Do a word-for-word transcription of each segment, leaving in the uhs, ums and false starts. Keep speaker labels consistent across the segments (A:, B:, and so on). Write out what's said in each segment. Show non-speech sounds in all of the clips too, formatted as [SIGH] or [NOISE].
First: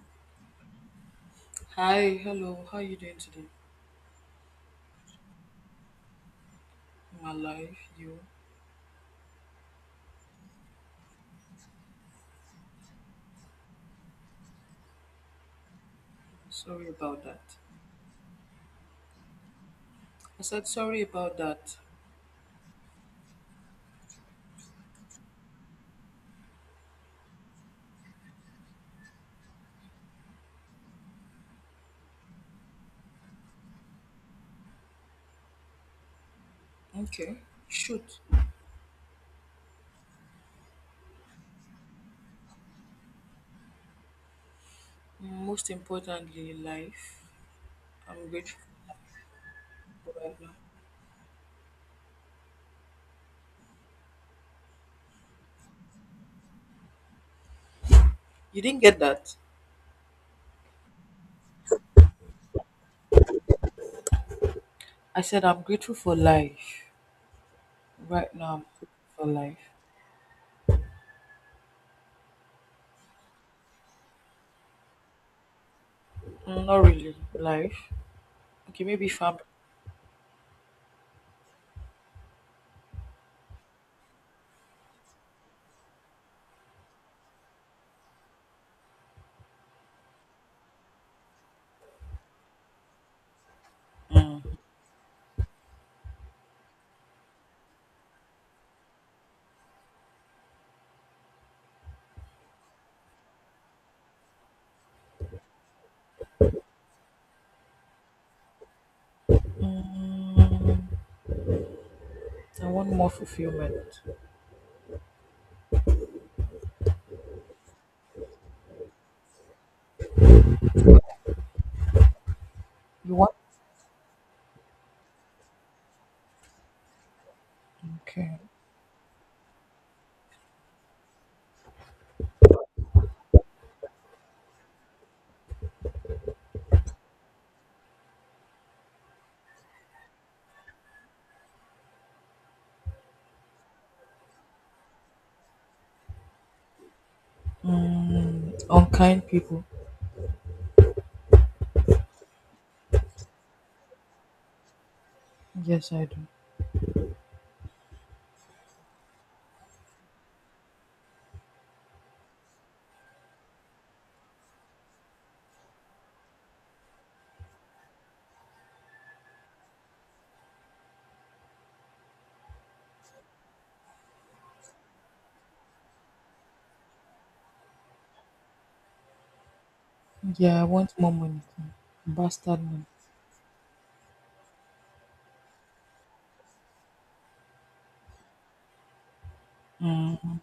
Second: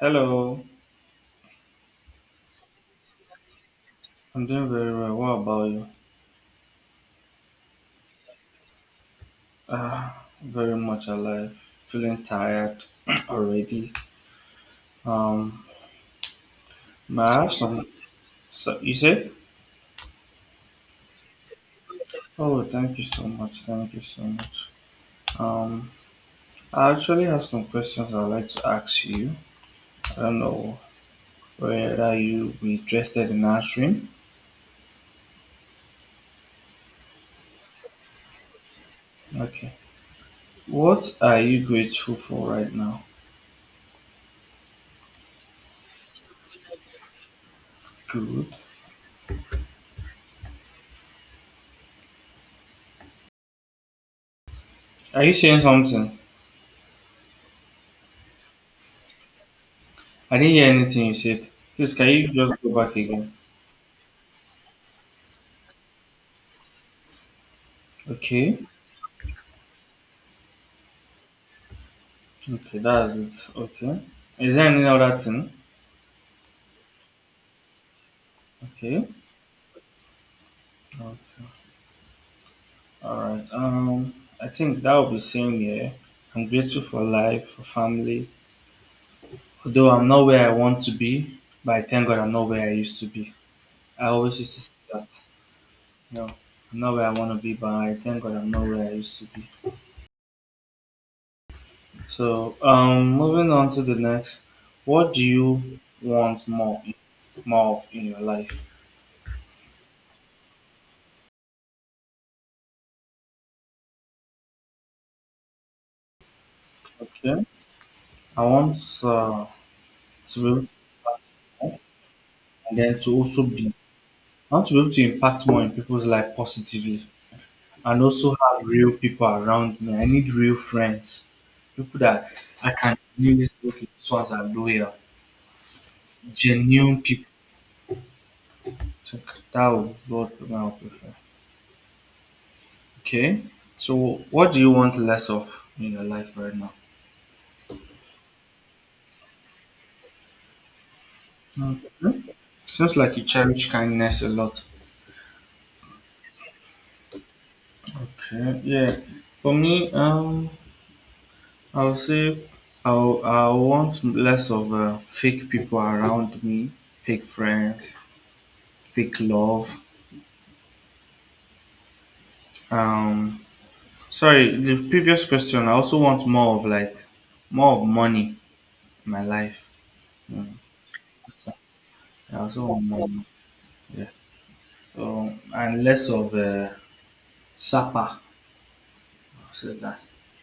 A: Hello,
B: Hi, hello. How you doing today?
A: I'm doing very well. What about you?
B: My life, you?
A: Ah, very much alive. Feeling tired [CLEARS THROAT] already. Um,
B: I'm sorry
A: may
B: about
A: I
B: that.
A: have some? So you said?
B: I said sorry about that.
A: Oh, thank you so much. Thank you so much. Um, I actually have some questions I'd like to ask you. I don't know whether you be interested in answering.
B: Okay. Shoot.
A: Okay. What are you grateful for right now?
B: Most importantly, life. I'm
A: Good.
B: grateful for right now.
A: Are you saying something?
B: You didn't get that.
A: I didn't hear anything you said. Please, can you just go back again?
B: I said I'm grateful for life. Right now,
A: Okay.
B: I'm grateful for life.
A: Okay, that's it. Okay. Is there any other thing?
B: Mm, Not really. Life. Okay, maybe
A: Okay.
B: family.
A: Okay. All right. Um, I think that will be same here. I'm grateful for life, for family. Although I'm not where I want to be, but I thank God I'm not where I used to be. I always used to say that. No, I'm not where I want to be, but I thank God I'm not where I used to be. So, um, moving on to the next. What do you want more, more of in your life?
B: Mm, I want more fulfillment.
A: Okay. I want uh, to be able to and then to
B: You want?
A: also be I want to be able to impact more in people's life positively and also
B: Okay.
A: have real people around me. I need real friends. People that I can genuinely say, okay, these ones are loyal. Genuine people. So that would be what I would prefer. Okay. So what do you want less of in your life right now?
B: Mm, unkind people.
A: Okay. Seems like you cherish kindness a lot.
B: Yes, I do.
A: Okay. Yeah. For me, um I would say I, w- I want less of uh, fake people around me, fake friends, fake love. Um, sorry, the previous question. I also want more of like more of money in my life. Mm.
B: Yeah, I want more money.
A: I
B: Bastard
A: also want
B: money.
A: more. Money. Yeah. So and less of uh, sapa. I'll say that.
B: Mm.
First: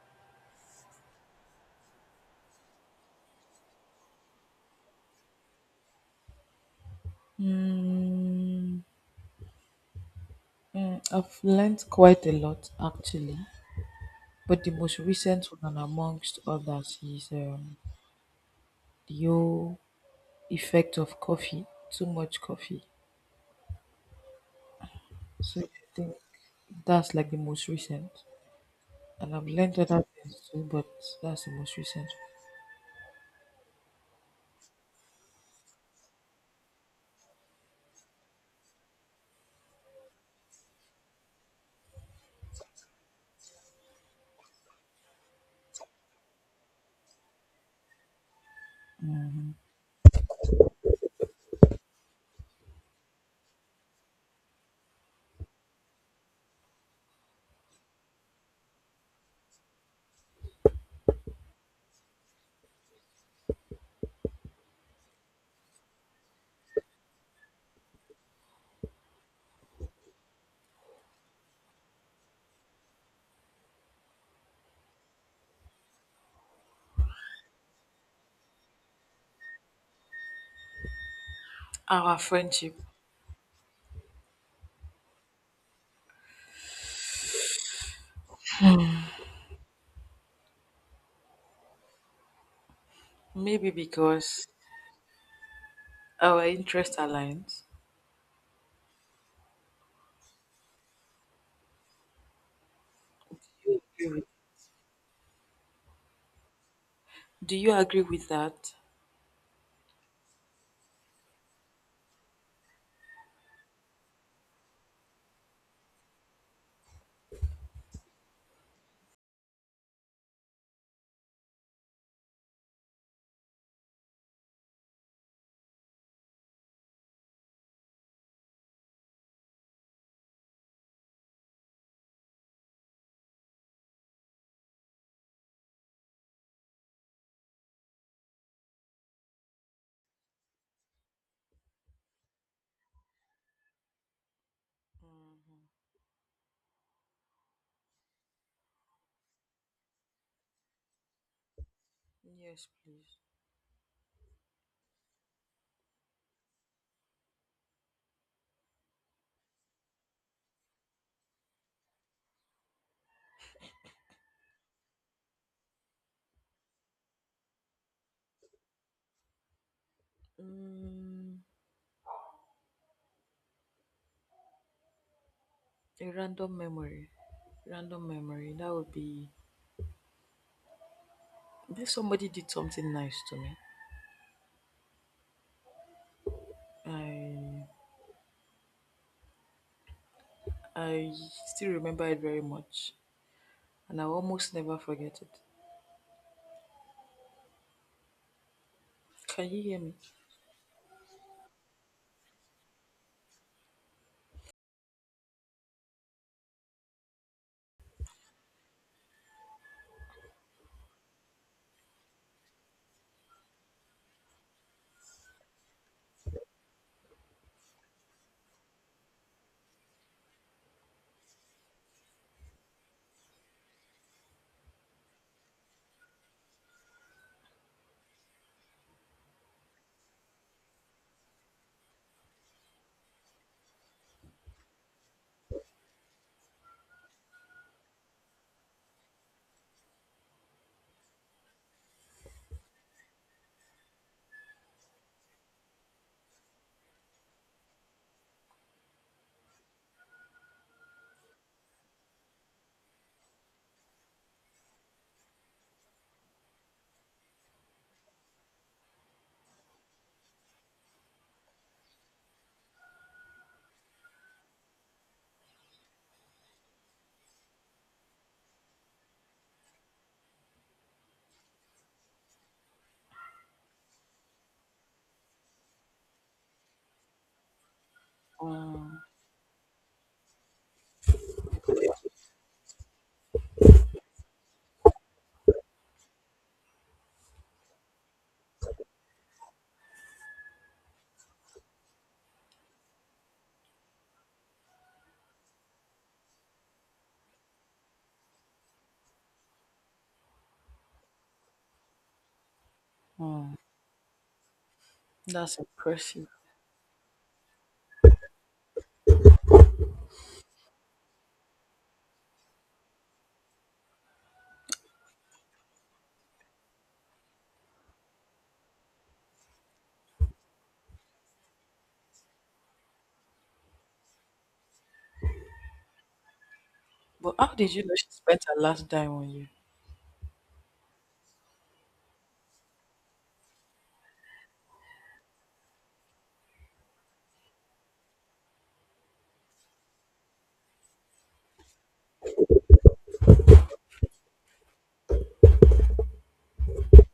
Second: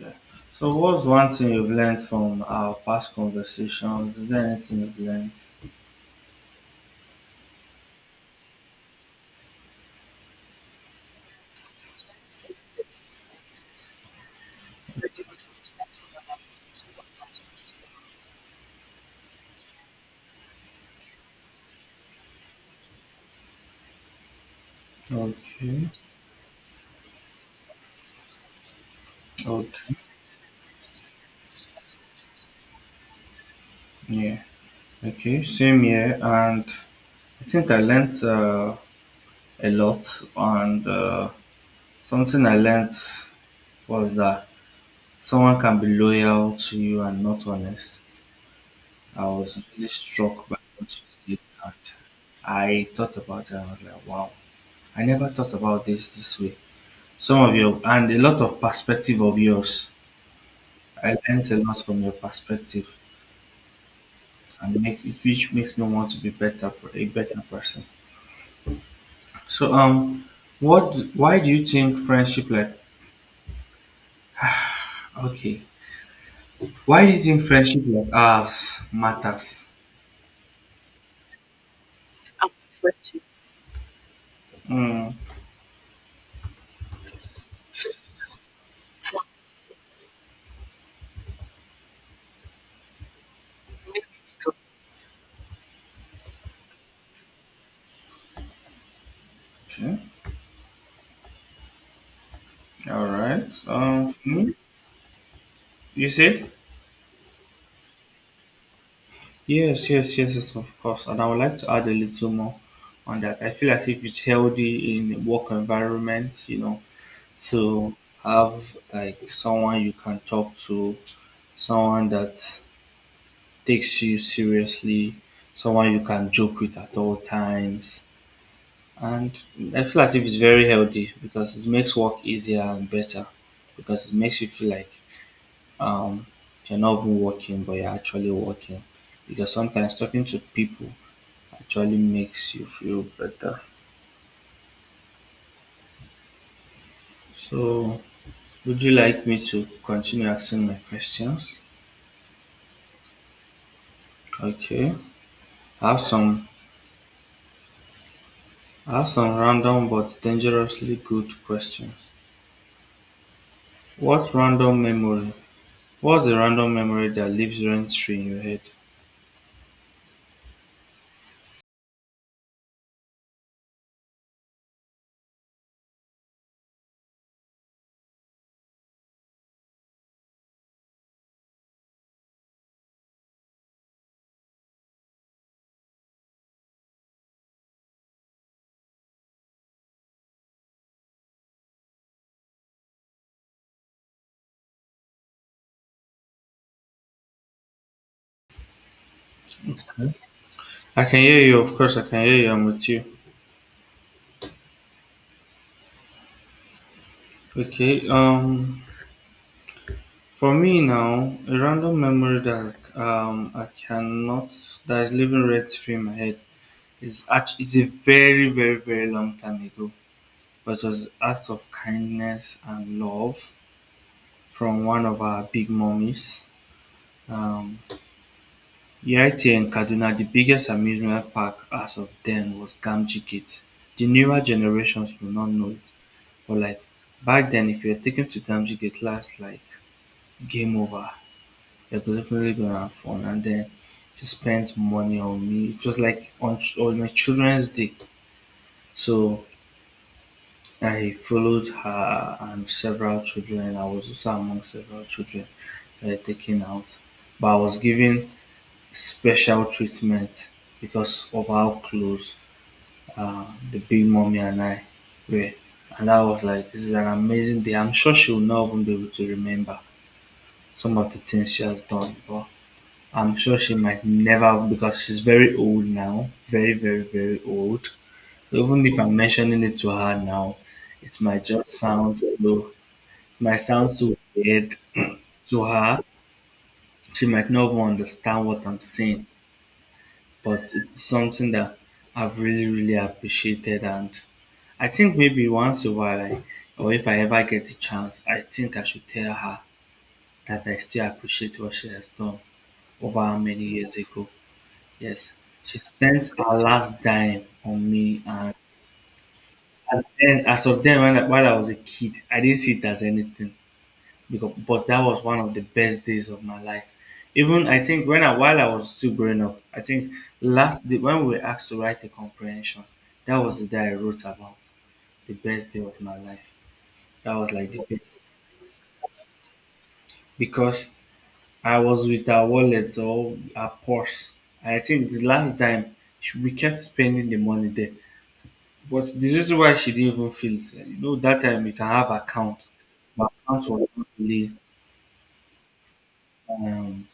A: Yeah. So what's one thing you've learned from our past conversations? Is there anything you've learned?
B: Mm, mm, I've learned quite a lot actually, but the most recent one amongst others is um, the whole effect of coffee, too much coffee. So I
A: Okay.
B: think that's like the most recent, and I've learned
A: Okay.
B: other things too, but that's the most recent.
A: Yeah. Okay, same here, and I think I learned uh, a lot. And uh, something I learned was that someone can be loyal to you and not honest. I
B: Mhm.
A: was really struck by what you said, and I thought about it. I was like, wow, I never thought about this this way. Some of your and a lot of perspective of yours. I learned a lot from your perspective, and it makes it which makes me want to be better a better person. So um, what? Why do you think friendship like? Okay, why do you think friendship like ours matters?
B: Our friendship,
A: Mm,
B: maybe because our interest aligns.
A: okay, all right.
B: Do you
A: Um,
B: agree with
A: for you said
B: do you agree with that?
A: yes, yes, yes, yes, of course. And I would like to add a little more on that. I feel as if it's healthy in work environments, you know, to have like someone you can talk to, someone that takes you seriously, someone you can joke with at all times. And I feel as if it's very healthy because it makes work easier and better because it makes you feel like um, you're not even working but you're actually working. Because sometimes talking to people actually makes you feel better. So, would you like me to continue asking my questions?
B: Yes, please.
A: Okay. I have some I have some random but dangerously good questions. What's random memory? What's a random memory that lives rent free in your head?
B: Mm, a random memory. Random memory. That would be if somebody did something nice to me. I I still remember it very much, and I almost never forget it. Can you hear me?
A: I can hear you, of course I can hear you, I'm with you. Okay, um for me now, a random memory that um I cannot that is living rent free in my head is actually is a very, very, very long time ago. But it was acts of kindness and love from one of our big mummies. Um here in Kaduna, the biggest amusement park as of then was Gamji Gate. The newer generations will not know it. But like back then, if you're taken two times, you get last like game over. You're definitely gonna have fun, and then she spent money on me. It was like on on my children's day, so I followed her and several children. I was also among several children that were taken out, but I was given special treatment because of how close uh, the big mommy and I were, and I was like this is an amazing day. I'm sure she will not even be able to remember some of the things she has done, but I'm sure she might never have because she's very old now, very, very, very old. So even if
B: Um,
A: I'm mentioning it to her now, it might just sound so, it might sound so weird to her. She might not even understand what I'm saying, but it's something that I've really, really appreciated. And I think maybe once in a while, I, or if I ever get the chance, I think I should tell her that I still appreciate what she has done over how
B: hmm,
A: many years ago. Yes,
B: that's
A: she
B: impressive.
A: spent her last dime on me, and as then, as of then, when I, while I was a kid, I didn't see it as anything. Because, but that was one of the best days of my life. Even I think when I while I was still growing up, I think last the, when we were asked to write a comprehension, that was the day I wrote about the best day of my life. That
B: But
A: was
B: how
A: like
B: did
A: the
B: you know she
A: best
B: spent her last dime on you?
A: because I was with her wallet or her purse. I think the last time we kept spending the money there. But the reason why she didn't even feel it, you know, that time you can have account, but account was not really, um,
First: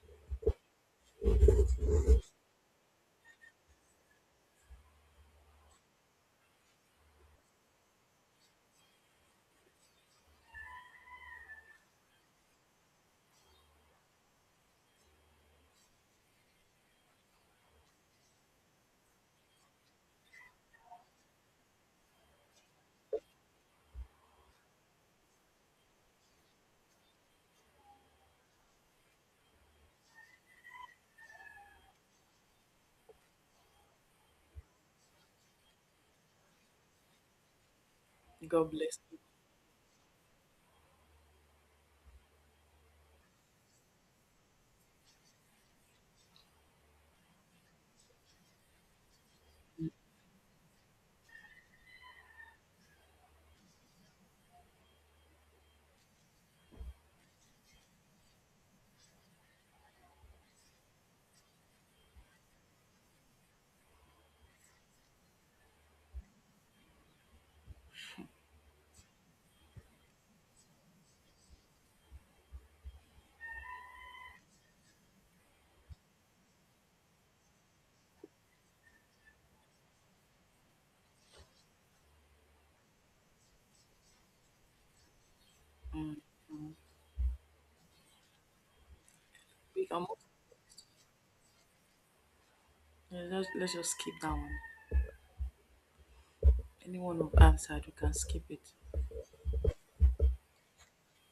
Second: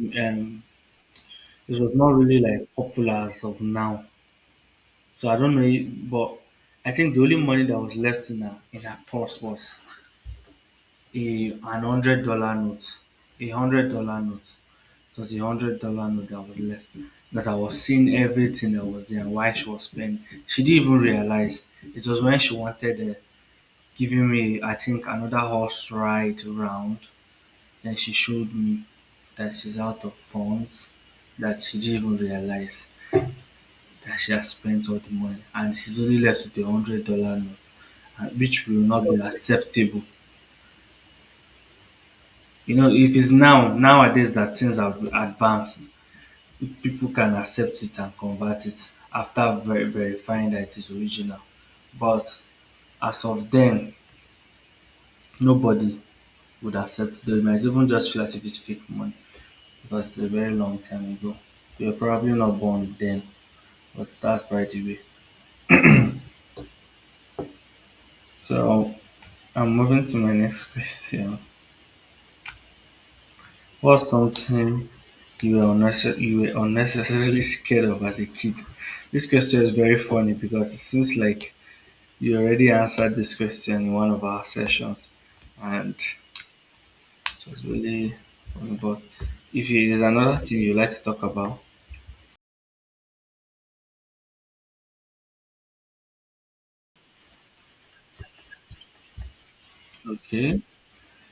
A: um, it was not really like popular as of now. So I don't know, it- but I think the only money that was left in her in her purse was a an hundred dollar note, a hundred dollar note. It was a hundred dollar note that was left. That I was seeing everything that was there and why she was spending. She didn't even realize. It was when she wanted uh, giving me, I think, another horse ride round. Then she showed me that she's out of funds, that she didn't even realize that she has spent all the money, and she's only left with the hundred dollar note, and which
B: God
A: will
B: bless
A: not be
B: you.
A: acceptable. You know, if it's now nowadays that things have advanced, people can accept it and convert it after ver- verifying that it is original. But as of then, nobody would accept the. It might even just feel as if it's fake money, because it's a very long time ago. You were probably not born then, but that's by the way. So I'm moving to my next [LAUGHS] question. What's something you were, unnecess- you were unnecessarily [LAUGHS] scared of as a kid? This question is very funny because it seems like you already answered this question in one of our sessions, and
B: Mm.
A: it was really funny. But if
B: We
A: it is
B: can move.
A: another thing you like to talk about,
B: Yeah, let's, let's just skip that one. Anyone who answered, we can skip it.
A: okay.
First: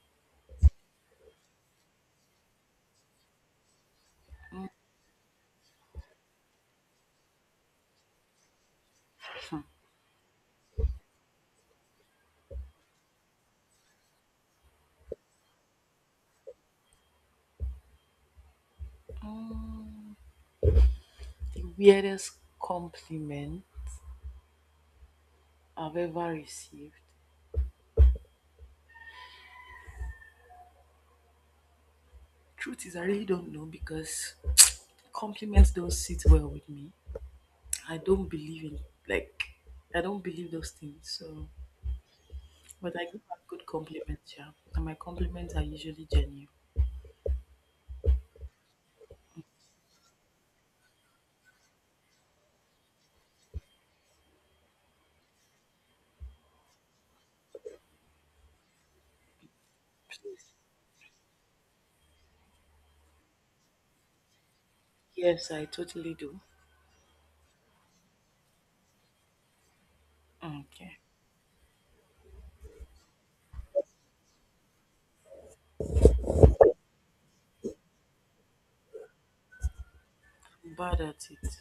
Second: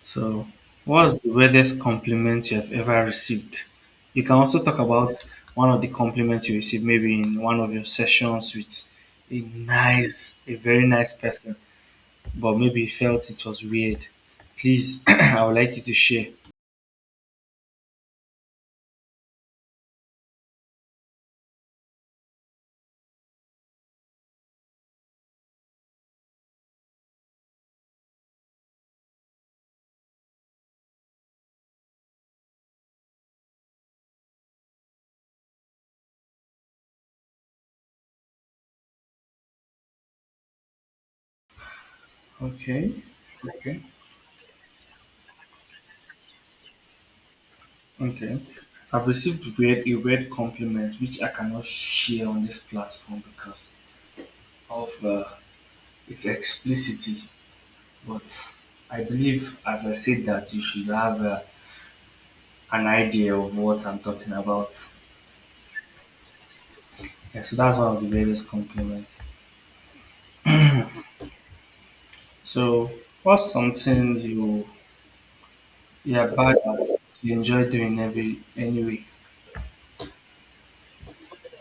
A: So, what's the weirdest compliment you have ever received? You can also
B: Mm.
A: talk about one of the compliments you received, maybe in one of your sessions with a
B: Hmm.
A: nice, a very nice person, but maybe you felt it was weird. Please, [CLEARS THROAT] I would like you to share.
B: Mm. The weirdest compliment I've ever received. Truth is, I really don't know because compliments don't sit well with me. I don't believe in like I don't believe those things. So,
A: Okay,
B: but I give out good
A: okay,
B: compliments, yeah, and my compliments are usually genuine.
A: okay. I've received weird, a weird compliment which I cannot share on this platform because of uh, its explicitity. But I believe, as I said, that
B: Please.
A: you should have uh, an idea of what I'm talking about.
B: Yes, I totally do.
A: Yeah, so that's one of the greatest compliments.
B: Okay,
A: So, what's something you you're bad at, you enjoy doing every anyway?
B: I'm bad at it.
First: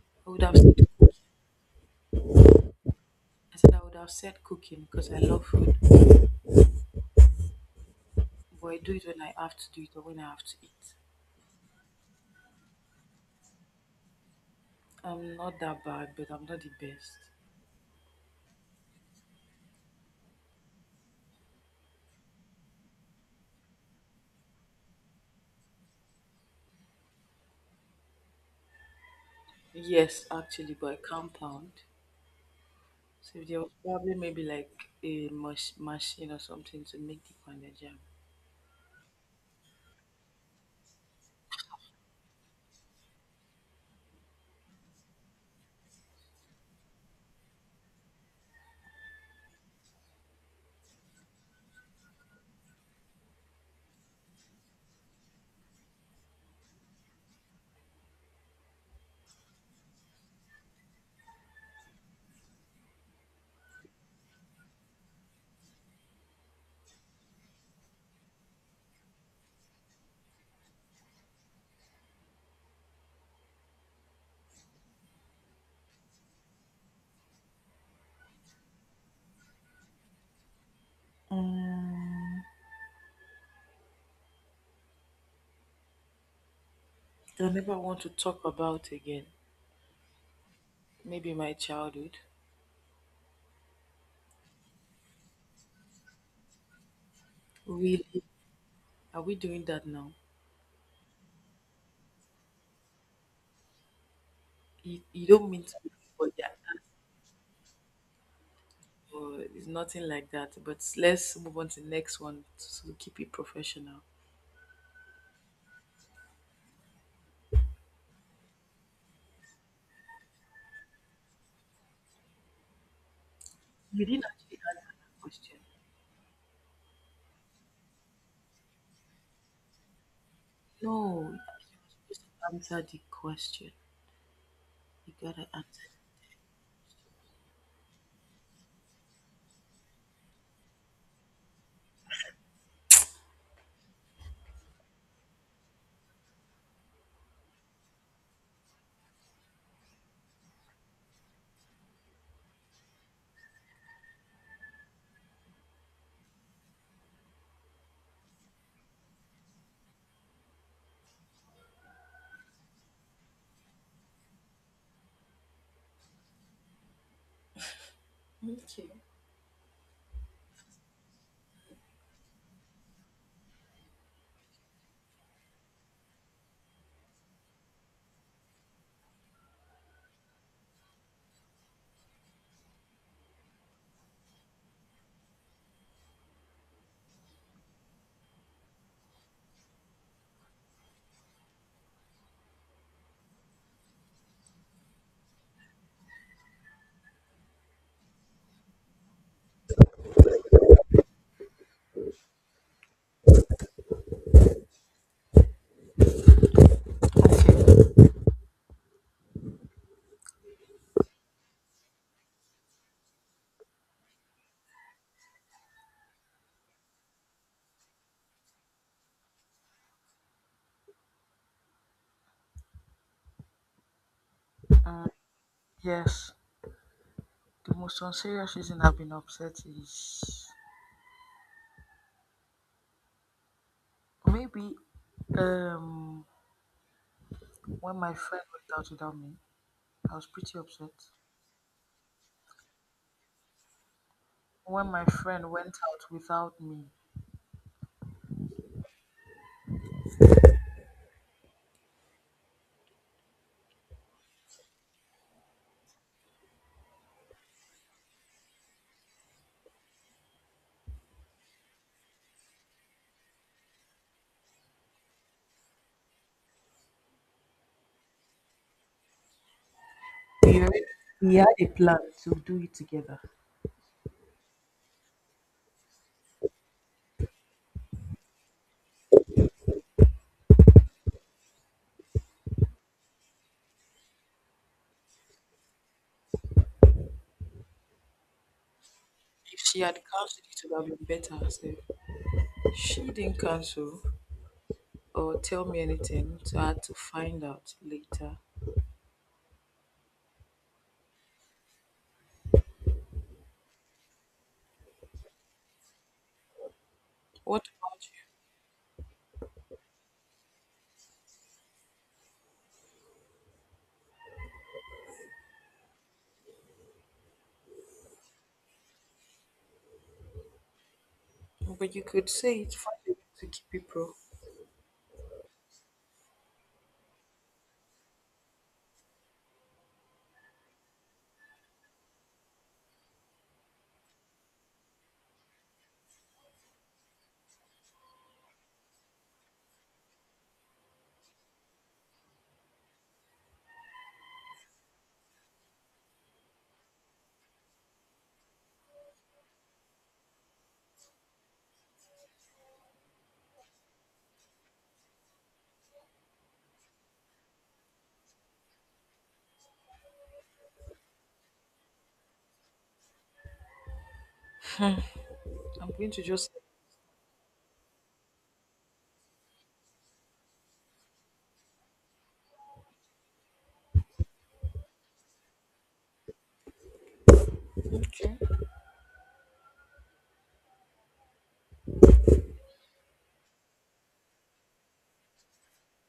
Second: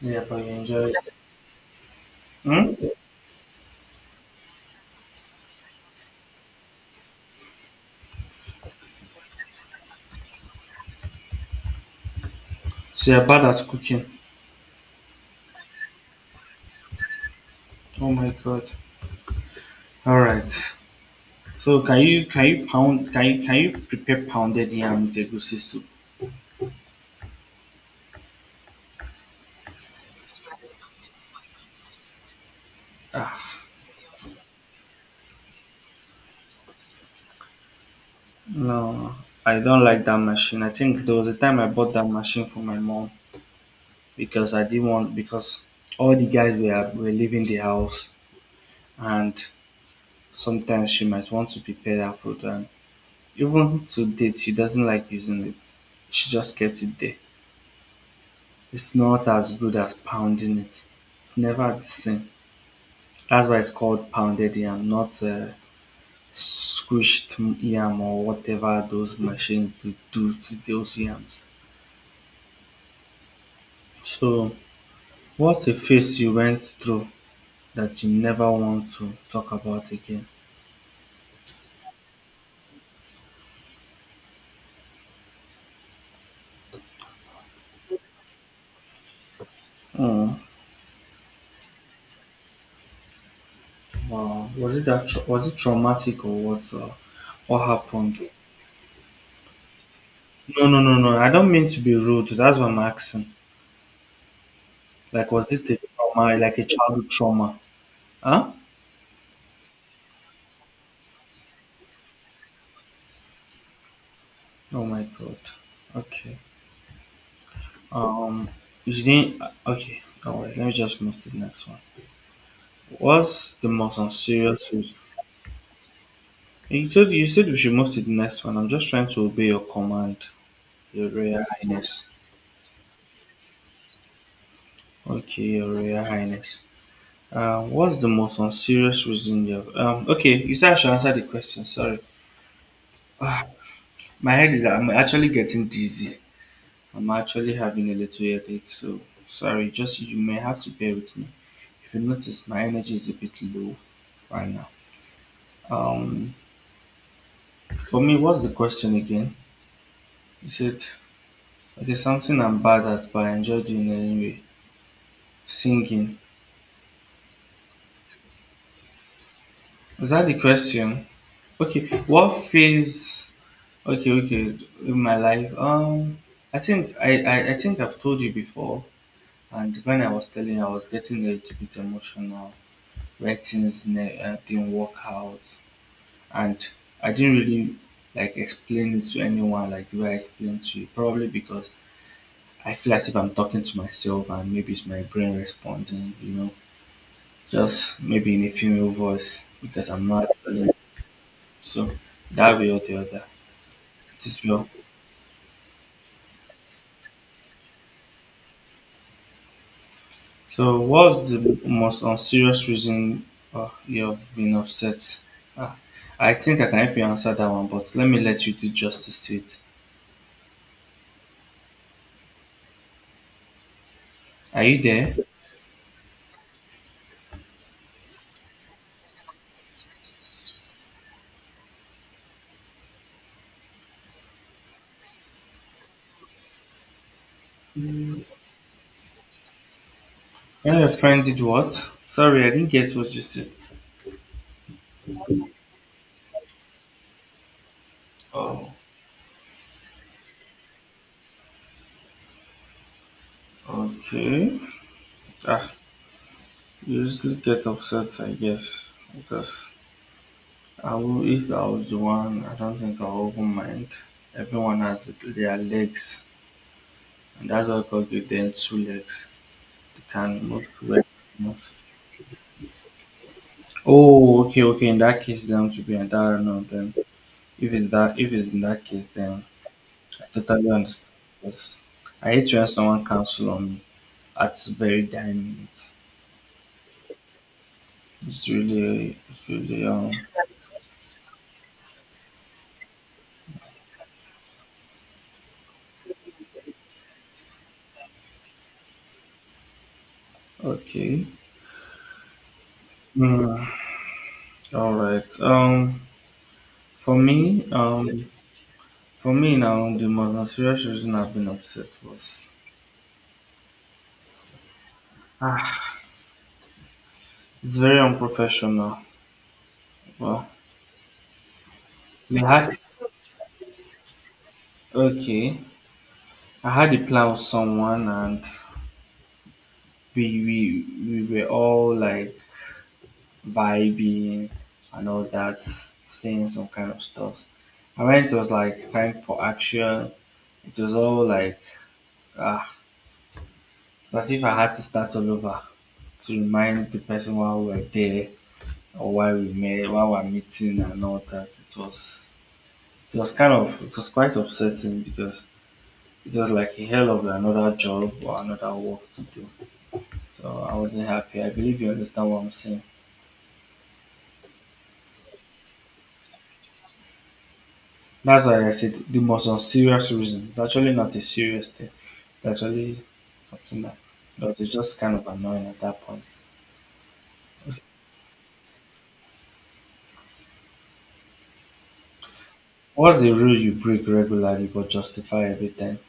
A: Yeah,
B: I
A: but
B: would
A: you
B: have said
A: enjoy
B: I
A: it. Hmm?
B: said I would have said cooking because I love food, but I do it when I have to do it or when I have to eat.
A: So you're bad at cooking.
B: I'm not that bad, but I'm not the best.
A: Oh my god. All right. So can you can you pound can you can you prepare pounded yam with egusi soup?
B: Yes, actually, but a compound. So there was probably maybe like a mush machine or something to make the pounded jam.
A: No, I don't like that machine. I think there was a time I bought that machine for my mom because I didn't want because all the guys were were leaving the house and sometimes she might want to prepare that food, and even to date she doesn't like using it, she just kept it there. It's not as good as pounding it. It's never the same. That's why it's called pounded yam, not uh, squished yam or whatever those machines do, do to those yams. So what's a phase you went through that you never want to talk about again?
B: Mm, I never want to talk about again.
A: Oh,
B: Maybe my childhood.
A: wow. Was it that tra- was it traumatic or what? Or what happened?
B: Really? Are we doing that now?
A: No, no, no, no. I don't mean to be rude. That's what I'm asking.
B: You, you
A: Like,
B: don't
A: was
B: mean
A: it
B: to,
A: a
B: but
A: trauma, like
B: that.
A: a childhood trauma? Huh?
B: Uh, it's nothing like that. But let's move on to the next one to, to keep it professional.
A: Oh my God. Okay. Um, you didn't. Okay. All right. Let me just move to the next one. What's the most
B: You didn't actually
A: unserious?
B: answer
A: Way-
B: the question.
A: You told you said we should move to the next one. I'm just trying to obey your command,
B: No,
A: Your
B: you were
A: Royal Highness.
B: supposed to answer the question. You
A: Okay,
B: gotta
A: Your
B: answer.
A: Royal Highness. Uh, what's the most unserious reason you have? Um, okay, you said I should answer the question. Sorry, my head is. I'm actually getting dizzy. I'm actually having a little headache, so sorry, just you may have to bear with me. If you notice, my energy is a bit low right now. Um, for me, what's the question again? Is it okay? Something I'm bad at, but I enjoy doing anyway. Singing. Is that the question? Okay. What phase? Okay, okay. In my life, um, I think I, I I think I've told you before, and when I was telling, you, I was getting a little bit emotional. Where things ne- uh, didn't work out, and I didn't really like explain it to anyone like the way I explained to you, probably because I feel as if I'm talking to myself and maybe it's my brain responding, you know, just maybe in a female voice because I'm not. Really, so that way or the other, it is well.
B: Okay.
A: So what's the most unserious reason uh, you have been upset? Uh, I think I can help you answer that one, but let me let you do justice to it. Are you
B: Okay.
A: there?
B: Yes, the most unserious reason I've been upset is maybe um when my friend went out without me, I was pretty
A: When your
B: upset.
A: friend did what? Sorry, I didn't get what you said.
B: When my friend went out without me,
A: Oh. Okay. Ah, usually get upset, I guess, because I will, if I was the one, I don't think I'll even mind. Everyone has their legs, and that's why God gave them two legs. They can
B: we
A: move
B: already-
A: correct
B: we had a
A: enough.
B: plan to do it together.
A: Oh, okay, okay. In that case, then to be an environment, then if it's that, if it's in that case, then I totally understand. Because I hate when someone counsel on me. That's very dynamite. It's really, it's
B: If she
A: really
B: had
A: um
B: cancelled, it would have been better. So she didn't cancel or tell me anything, so I had to find out later.
A: Okay. Hmm. All right. Um, for
B: What
A: me,
B: about
A: um, for me now, the most serious reason I've been upset was ah, it's very unprofessional. Well,
B: you? But you could
A: we
B: say it
A: had
B: finally to keep it pro.
A: okay. I had a plan with someone, and we we we were all like vibing and all that, saying some kind of stuff. And when it was like time for action, it was all like ah, it's as if I had to start all over to remind the person why we were there or why we met, why we're meeting and all that. It was it was kind of it was quite upsetting because it was like a hell of another job or another work to do. So I wasn't happy. I believe you understand what I'm saying.
B: I'm going to just
A: That's why I said the most unserious reason. It's actually not a serious thing. It's actually something that but it's just kind of annoying at that point.
B: say, okay.
A: What's the rule you break regularly but justify every time?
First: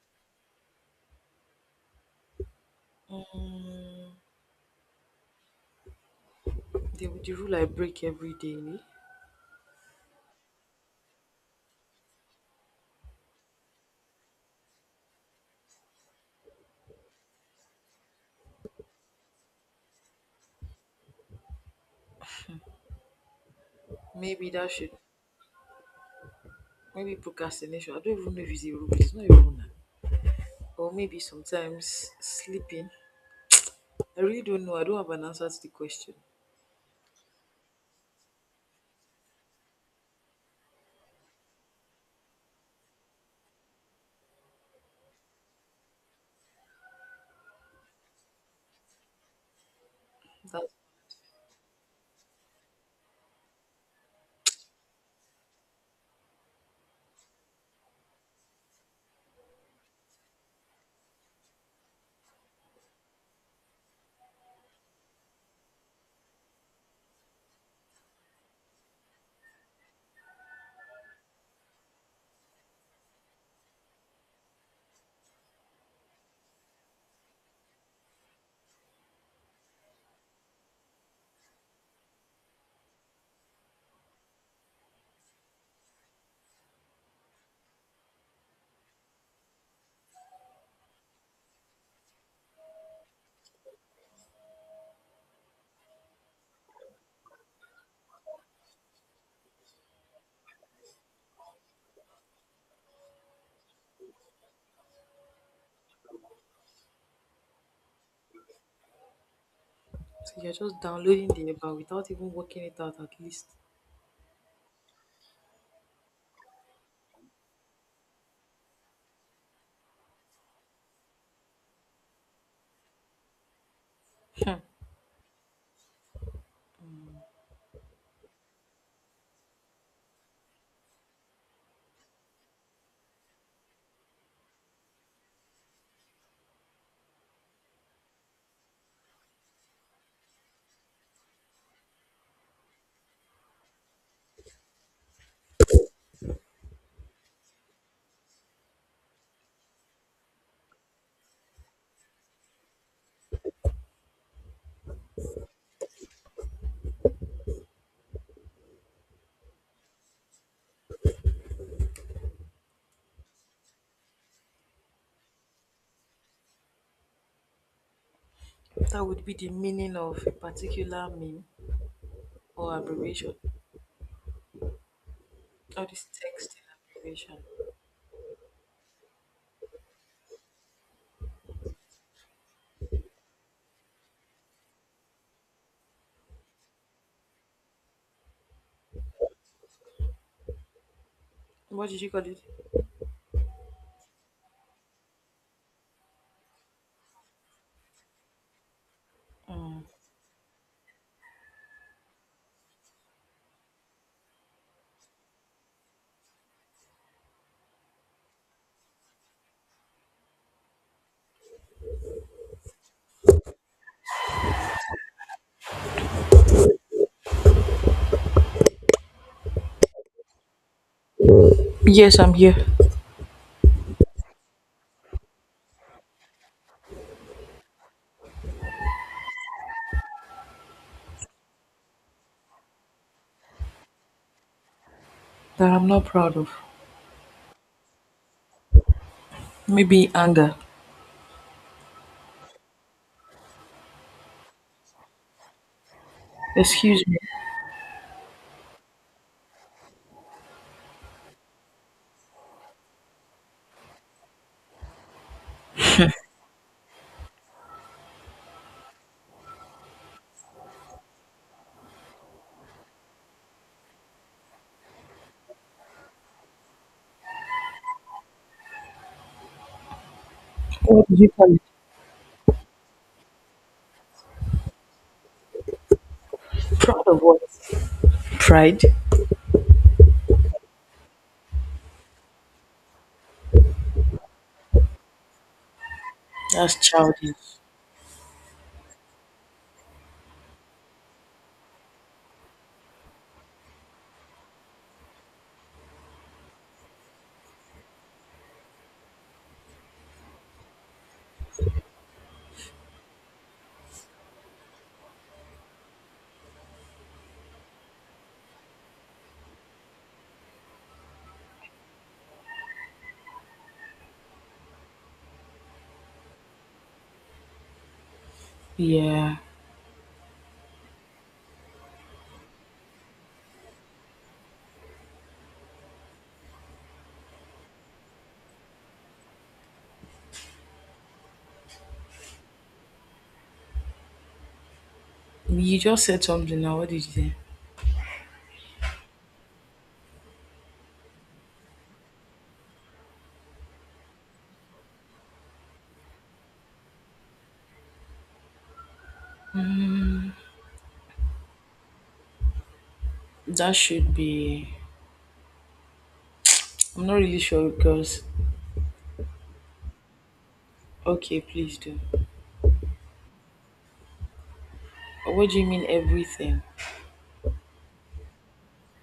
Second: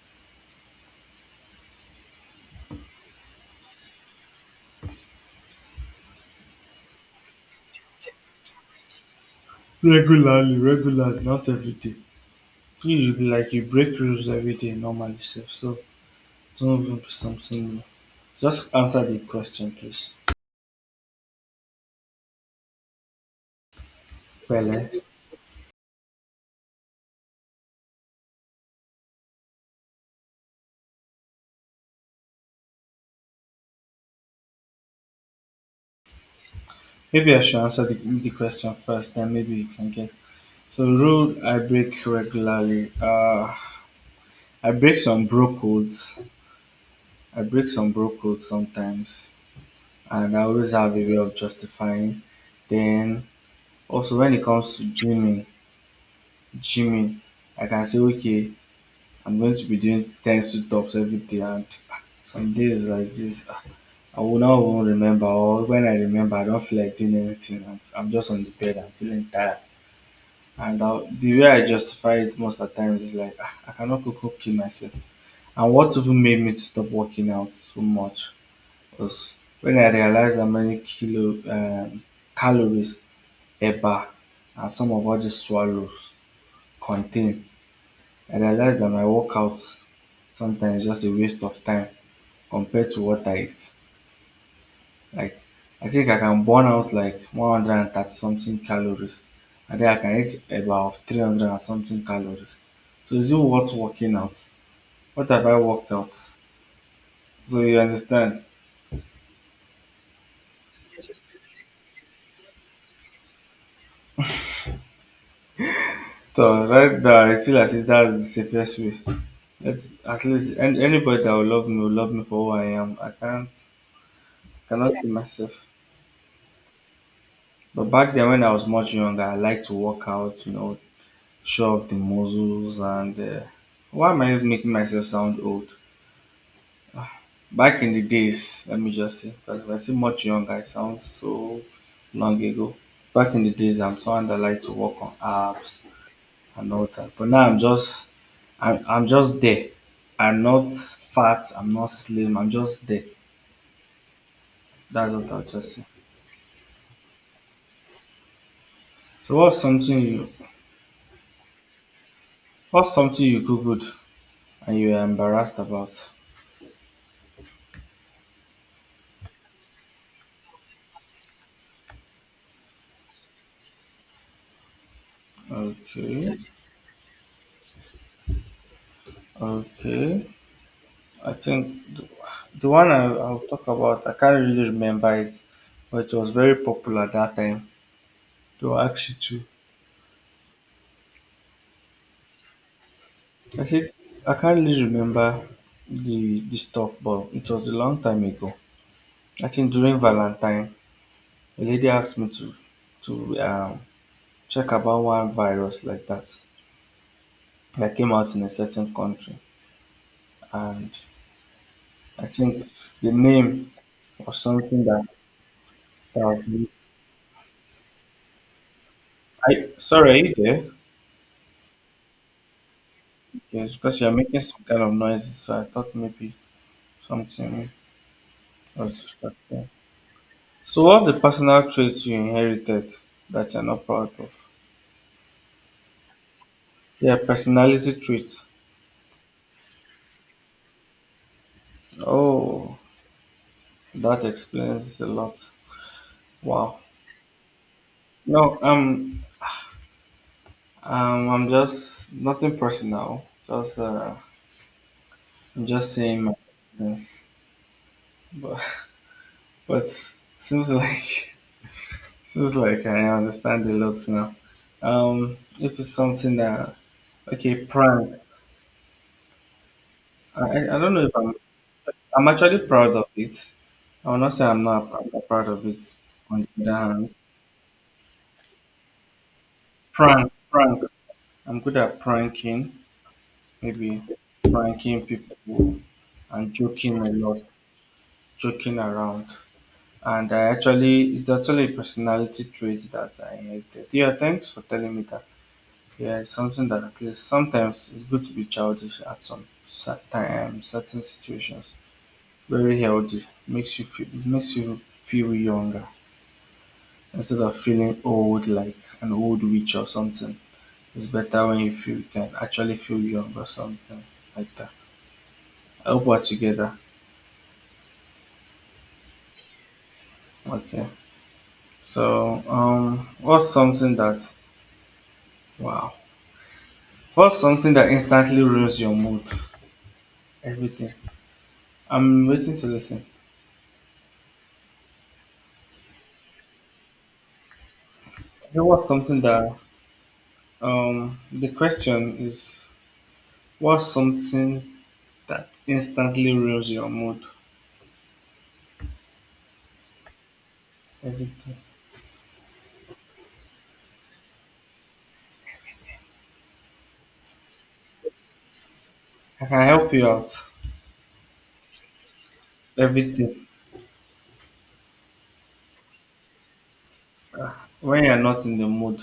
B: The, the rule I break every day, eh?
A: Regularly, regularly, not every day. You you be like you break rules every day normally, sef. So don't something. Just answer the question, please.
B: maybe that
A: Well,
B: should, Maybe procrastination. I don't even know if it's a rule, it's not a rule now. Or maybe sometimes sleeping. I really don't know. I don't have an answer to the question.
A: maybe I should answer the, the question first, then maybe you can get. So, rule I break regularly. Uh, I break some bro codes. I break some bro codes sometimes, and I
B: That
A: always have a way of justifying. Then, also when it comes to gymming, gymming, I can say, okay, I'm going to be doing ten sit ups every day, and some days like this, I will not even remember, or when I remember, I don't feel like doing anything. I'm, I'm just on the bed, I'm feeling tired. And uh, the way I justify it most of the times is like, "Ah, I cannot cook go kill myself. And what even made me to stop working out so much was when I realized how many kilo um, calories E B A and some of all these swallows contain. I realized that my workout sometimes is just a waste of time compared to what I eat. Like I think I can burn out like one hundred thirty something calories and then I can eat about three hundred and something calories. So is it worth working out? What have I worked out? So you understand?
B: so you're just downloading the app without even working it out, at least.
A: So right there, I feel as if that's the safest way. Let's at least an- anybody that will love me will love me for who I am. I can't
B: Hmm.
A: cannot be myself. But back then when I was much younger, I liked to work out, you know, show off the muscles and uh, why am I making myself sound old? Back in the days, let me just say, because if I say much younger, I sound so long ago. Back in the days, I'm someone that liked to work on apps and all that. But now I'm just, I'm, I'm just there. I'm not fat. I'm not slim. I'm just there. That's what I'll just say. So what's something you, what's something you googled and you are embarrassed about?
B: That would be the meaning of a particular meme or abbreviation, or this
A: Okay,
B: text abbreviation.
A: okay. I think the, the one I, I'll talk about, I can't really remember it, but it was very popular that time. They were asked you to.
B: What did you call it?
A: I said, I can't really remember the, the stuff, but it was a long time ago. I think
B: Mm.
A: during Valentine, a lady asked me to to um, check about one virus like that that came out in a certain country, and I think the name was something that, that was. I sorry, are you there?
B: Yes, I'm here.
A: Yes, because you're making some kind of noises, so I thought maybe something was distracting. So, what's the personal trait you inherited that you're not proud of?
B: That I'm not proud of.
A: Yeah, personality traits.
B: Maybe anger.
A: Oh, that explains a lot. Wow.
B: Excuse me.
A: No, um, um, I'm just nothing personal. Just uh, I'm just saying my business. But [LAUGHS] but seems like [LAUGHS] seems like I understand a lot now. Um, if it's something that okay, prank. I, I I don't know
B: What
A: if
B: did you
A: I'm
B: call it?
A: I'm actually proud of it. I will not say I'm not, I'm not proud of it. On the other
B: Proud
A: hand,
B: of what? Pride.
A: prank, prank. I'm good at pranking, maybe pranking people and
B: That's
A: joking a
B: childish.
A: lot, joking around. And I actually, it's actually a personality trait that I hated. Yeah, thanks for telling me that. Yeah, it's something that at least sometimes it's good to be childish at some certain, certain situations. Very healthy, makes you feel, makes you feel younger. Instead of feeling old like an old witch or something. It's better when you feel you can actually feel young or something like that. I hope we're together.
B: Yeah.
A: Okay. So um what's something that wow. What's something that instantly ruins your mood? Everything. I'm waiting to listen.
B: You just said something now. What did you say?
A: Okay, what's something that um the question is what's something that instantly ruins your mood? Everything.
B: That should be. I'm not really sure because.
A: I can help you out.
B: Okay, please do.
A: Everything.
B: What do you mean everything?
A: When you're not in the mood.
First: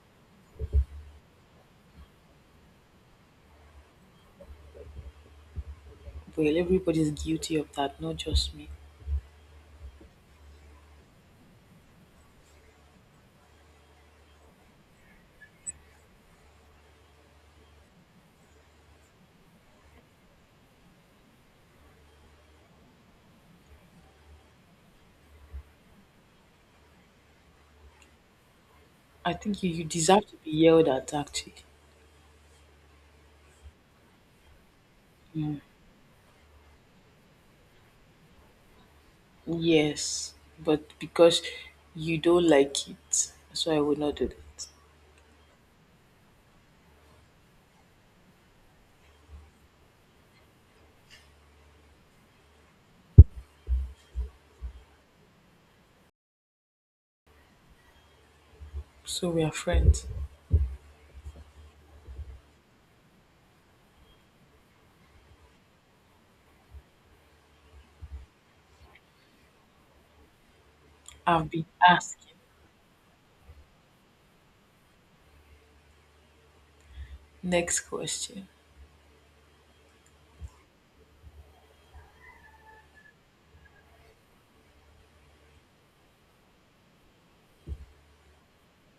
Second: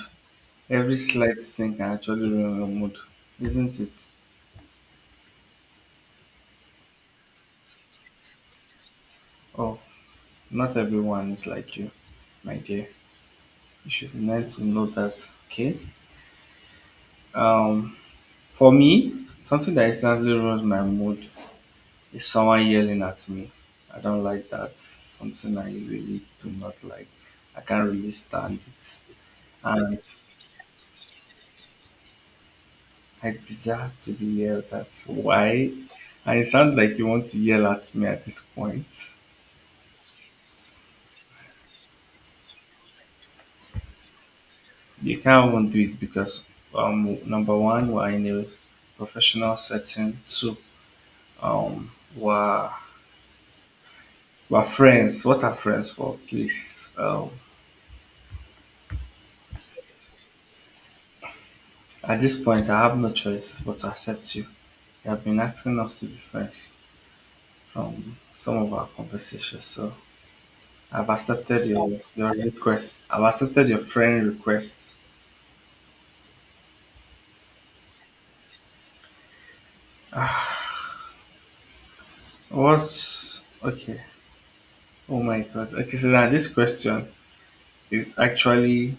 A: Every slight thing can actually ruin your mood, isn't it?
B: Well, everybody's guilty of that, not just me.
A: Oh, not everyone is like you, my dear. You should learn to know that, okay? Um, for me, something that instantly ruins my mood is someone yelling at me. I don't like that. Something I really do not like. I can't really stand it.
B: I think you, you
A: And
B: deserve to be yelled at, actually.
A: I deserve to be yelled at. Why? And it sounds like you want to yell at me at this point.
B: Yes, but because you don't like it, that's why I would not do that.
A: They can't won't do it because um number one we're in a professional setting. Two, um we're we're friends. What are friends for? Please. Um
B: So we are friends.
A: at this point I have no choice but to accept you. You have been asking us to be friends from some of our conversations. So I've
B: I've
A: accepted
B: been
A: your
B: asking.
A: your request. I've accepted your friend request.
B: Next question.
A: What's okay? Oh my god. Okay, so now this question is actually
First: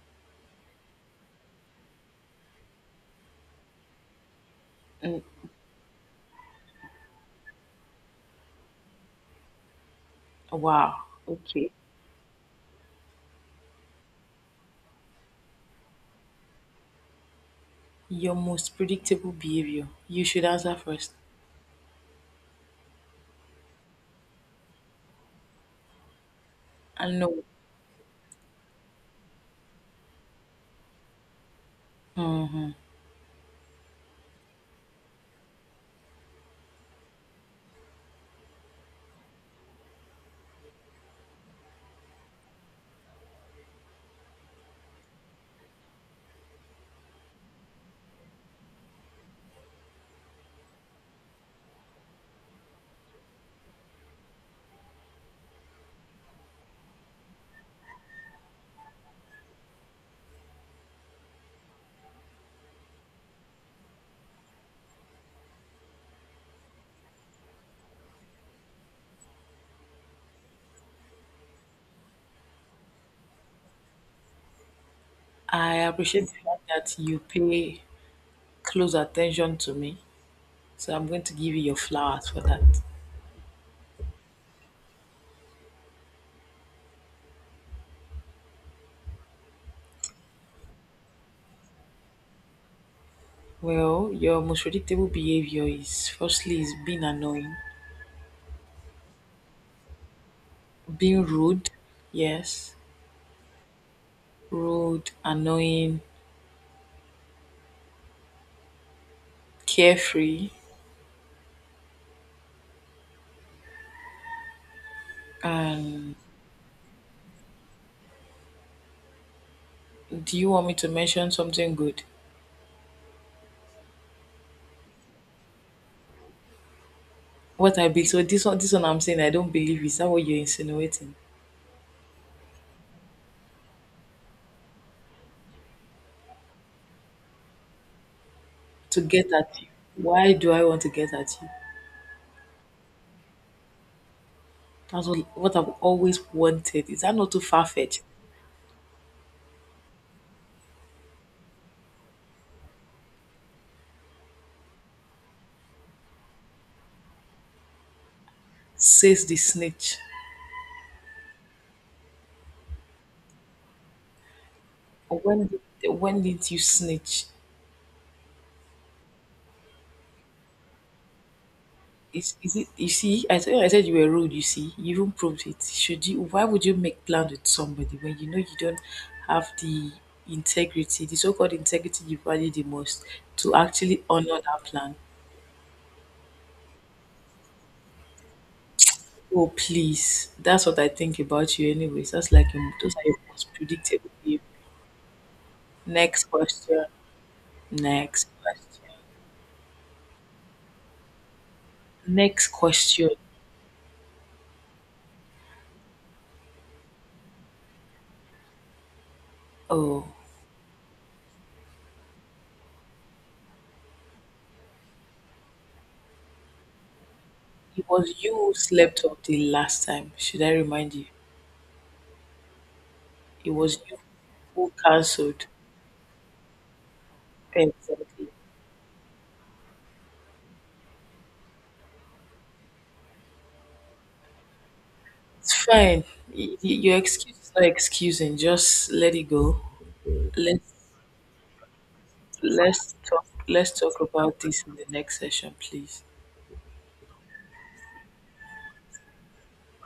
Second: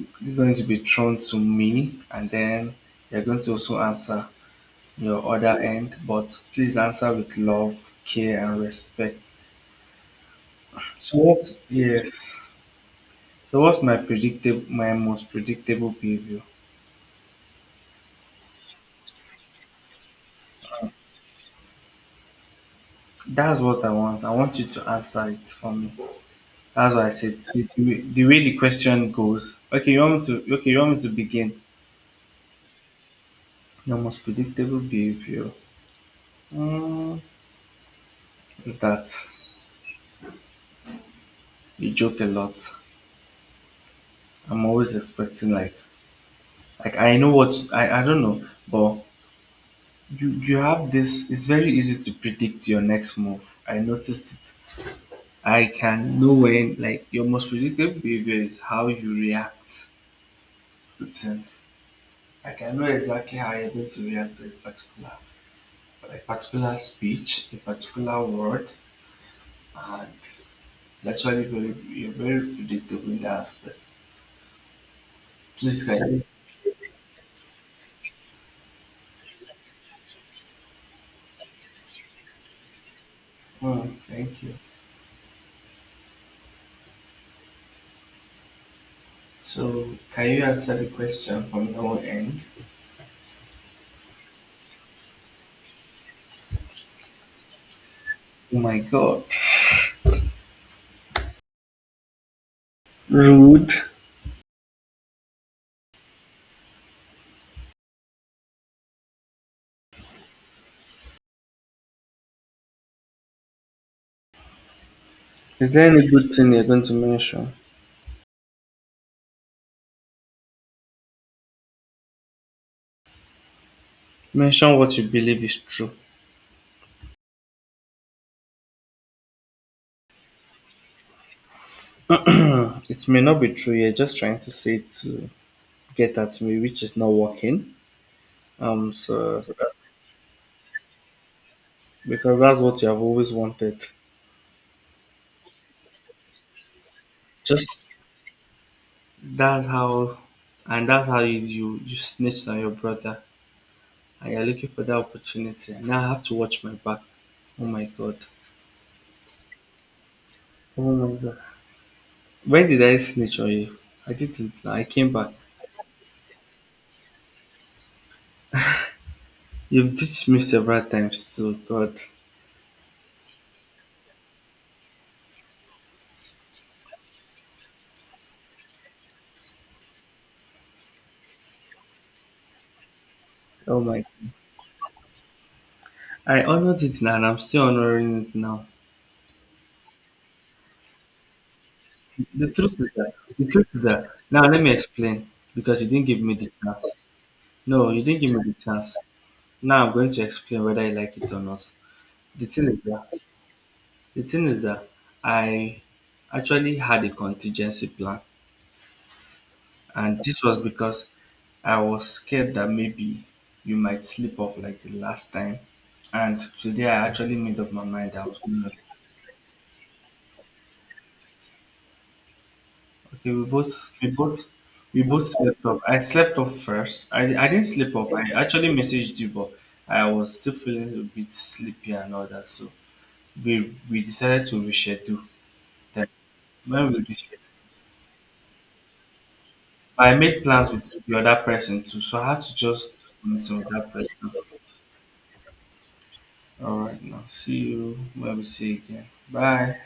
A: it's going to be thrown to me, and then you're going to also answer
B: Mm,
A: your other end, but please answer with love, care, and respect.
B: wow.
A: So what's yes? So what's my predictable, my most predictable behavior?
B: Your most predictable behavior? You should answer first.
A: That's what I want. I want you to answer it for me. That's why I
B: And
A: said
B: no,
A: the, the, way- the way the question goes. Okay, you want me to? Okay, you want me to begin?
B: mhm.
A: Your most predictable behavior mm, is that you joke a lot. I'm always expecting like Like I know what I, I don't know, but you you have this it's very easy to predict your next move. I noticed it. I can know when like your most predictable behavior is how you react to things. Like, I can know exactly how you're going to react to a particular a particular speech, a particular word, and it's actually very you're very predictable in that aspect.
B: I
A: Please can you
B: appreciate the fact that you pay close attention to me. So I'm going to give you your flowers for that.
A: hmm, thank you. So can you answer the question from your end?
B: Well, your most predictable behavior is firstly is being annoying,
A: Oh my god.
B: being rude, yes,
A: Rude.
B: rude, annoying, carefree,
A: Is there any
B: and
A: good thing you're going to mention?
B: do you want me to mention something good?
A: Mention what you believe is true.
B: What I be so this one, this one I'm saying I don't believe is that what you're insinuating?
A: It may not be true. You're just trying to say it to get at me, which is not working. Um,
B: To get
A: so so
B: at you.
A: that-
B: Why do I want to get at you?
A: because that's what you have always wanted.
B: That's what, what I've always wanted. Is that not too far
A: Just
B: fetched?
A: that's how, and that's how you you, you snitched on your brother, and you're looking for that opportunity. And now I have to watch my back. Oh my god.
B: Says the snitch.
A: Oh my god. When did I snitch on you? I didn't. I came back.
B: When did, when did you snitch?
A: You've ditched me several times too. God.
B: Is, is it you see? I said I said you were rude. You see, you even proved it. Should you? Why would you make plans with somebody when you know you don't have the integrity, the so-called integrity you value the most, to
A: Oh my
B: actually honor that plan?
A: I honored it now and I'm still honoring it now.
B: Oh please, that's what I think about you. Anyways, that's
A: The
B: like your,
A: truth is
B: those are
A: that
B: your
A: the
B: most
A: truth is that
B: predictable
A: now
B: behavior.
A: let me explain because you didn't give
B: Next
A: me the chance.
B: question.
A: No, you didn't
B: Next
A: give me the
B: question.
A: chance. Now I'm going to explain whether I like it or not. The
B: Next
A: thing is that
B: question.
A: the thing is that I actually had a contingency plan
B: Oh,
A: and this was because I was scared that maybe you might slip off like the last time. And today I actually made up my
B: it
A: mind
B: was
A: that I
B: you
A: was
B: who
A: going to
B: slept off the last time. Should I remind you?
A: okay, we
B: It
A: both
B: was you
A: we both
B: who
A: we both
B: cancelled.
A: slept off. I slept off first. I, I didn't sleep off. I
B: Exactly.
A: actually messaged you, but I was still feeling a bit sleepy and all that. So we we decided to reschedule.
B: It's fine.
A: Then
B: Y- y-
A: when
B: Your
A: we
B: excuse
A: reschedule,
B: is not excusing. Just let it go.
A: I made plans
B: Let's
A: with the other person too. So I had to
B: let's
A: just
B: talk.
A: do something with
B: Let's
A: that
B: talk
A: person.
B: about this in the next session, please.
A: All right, now see you when we see again. Bye.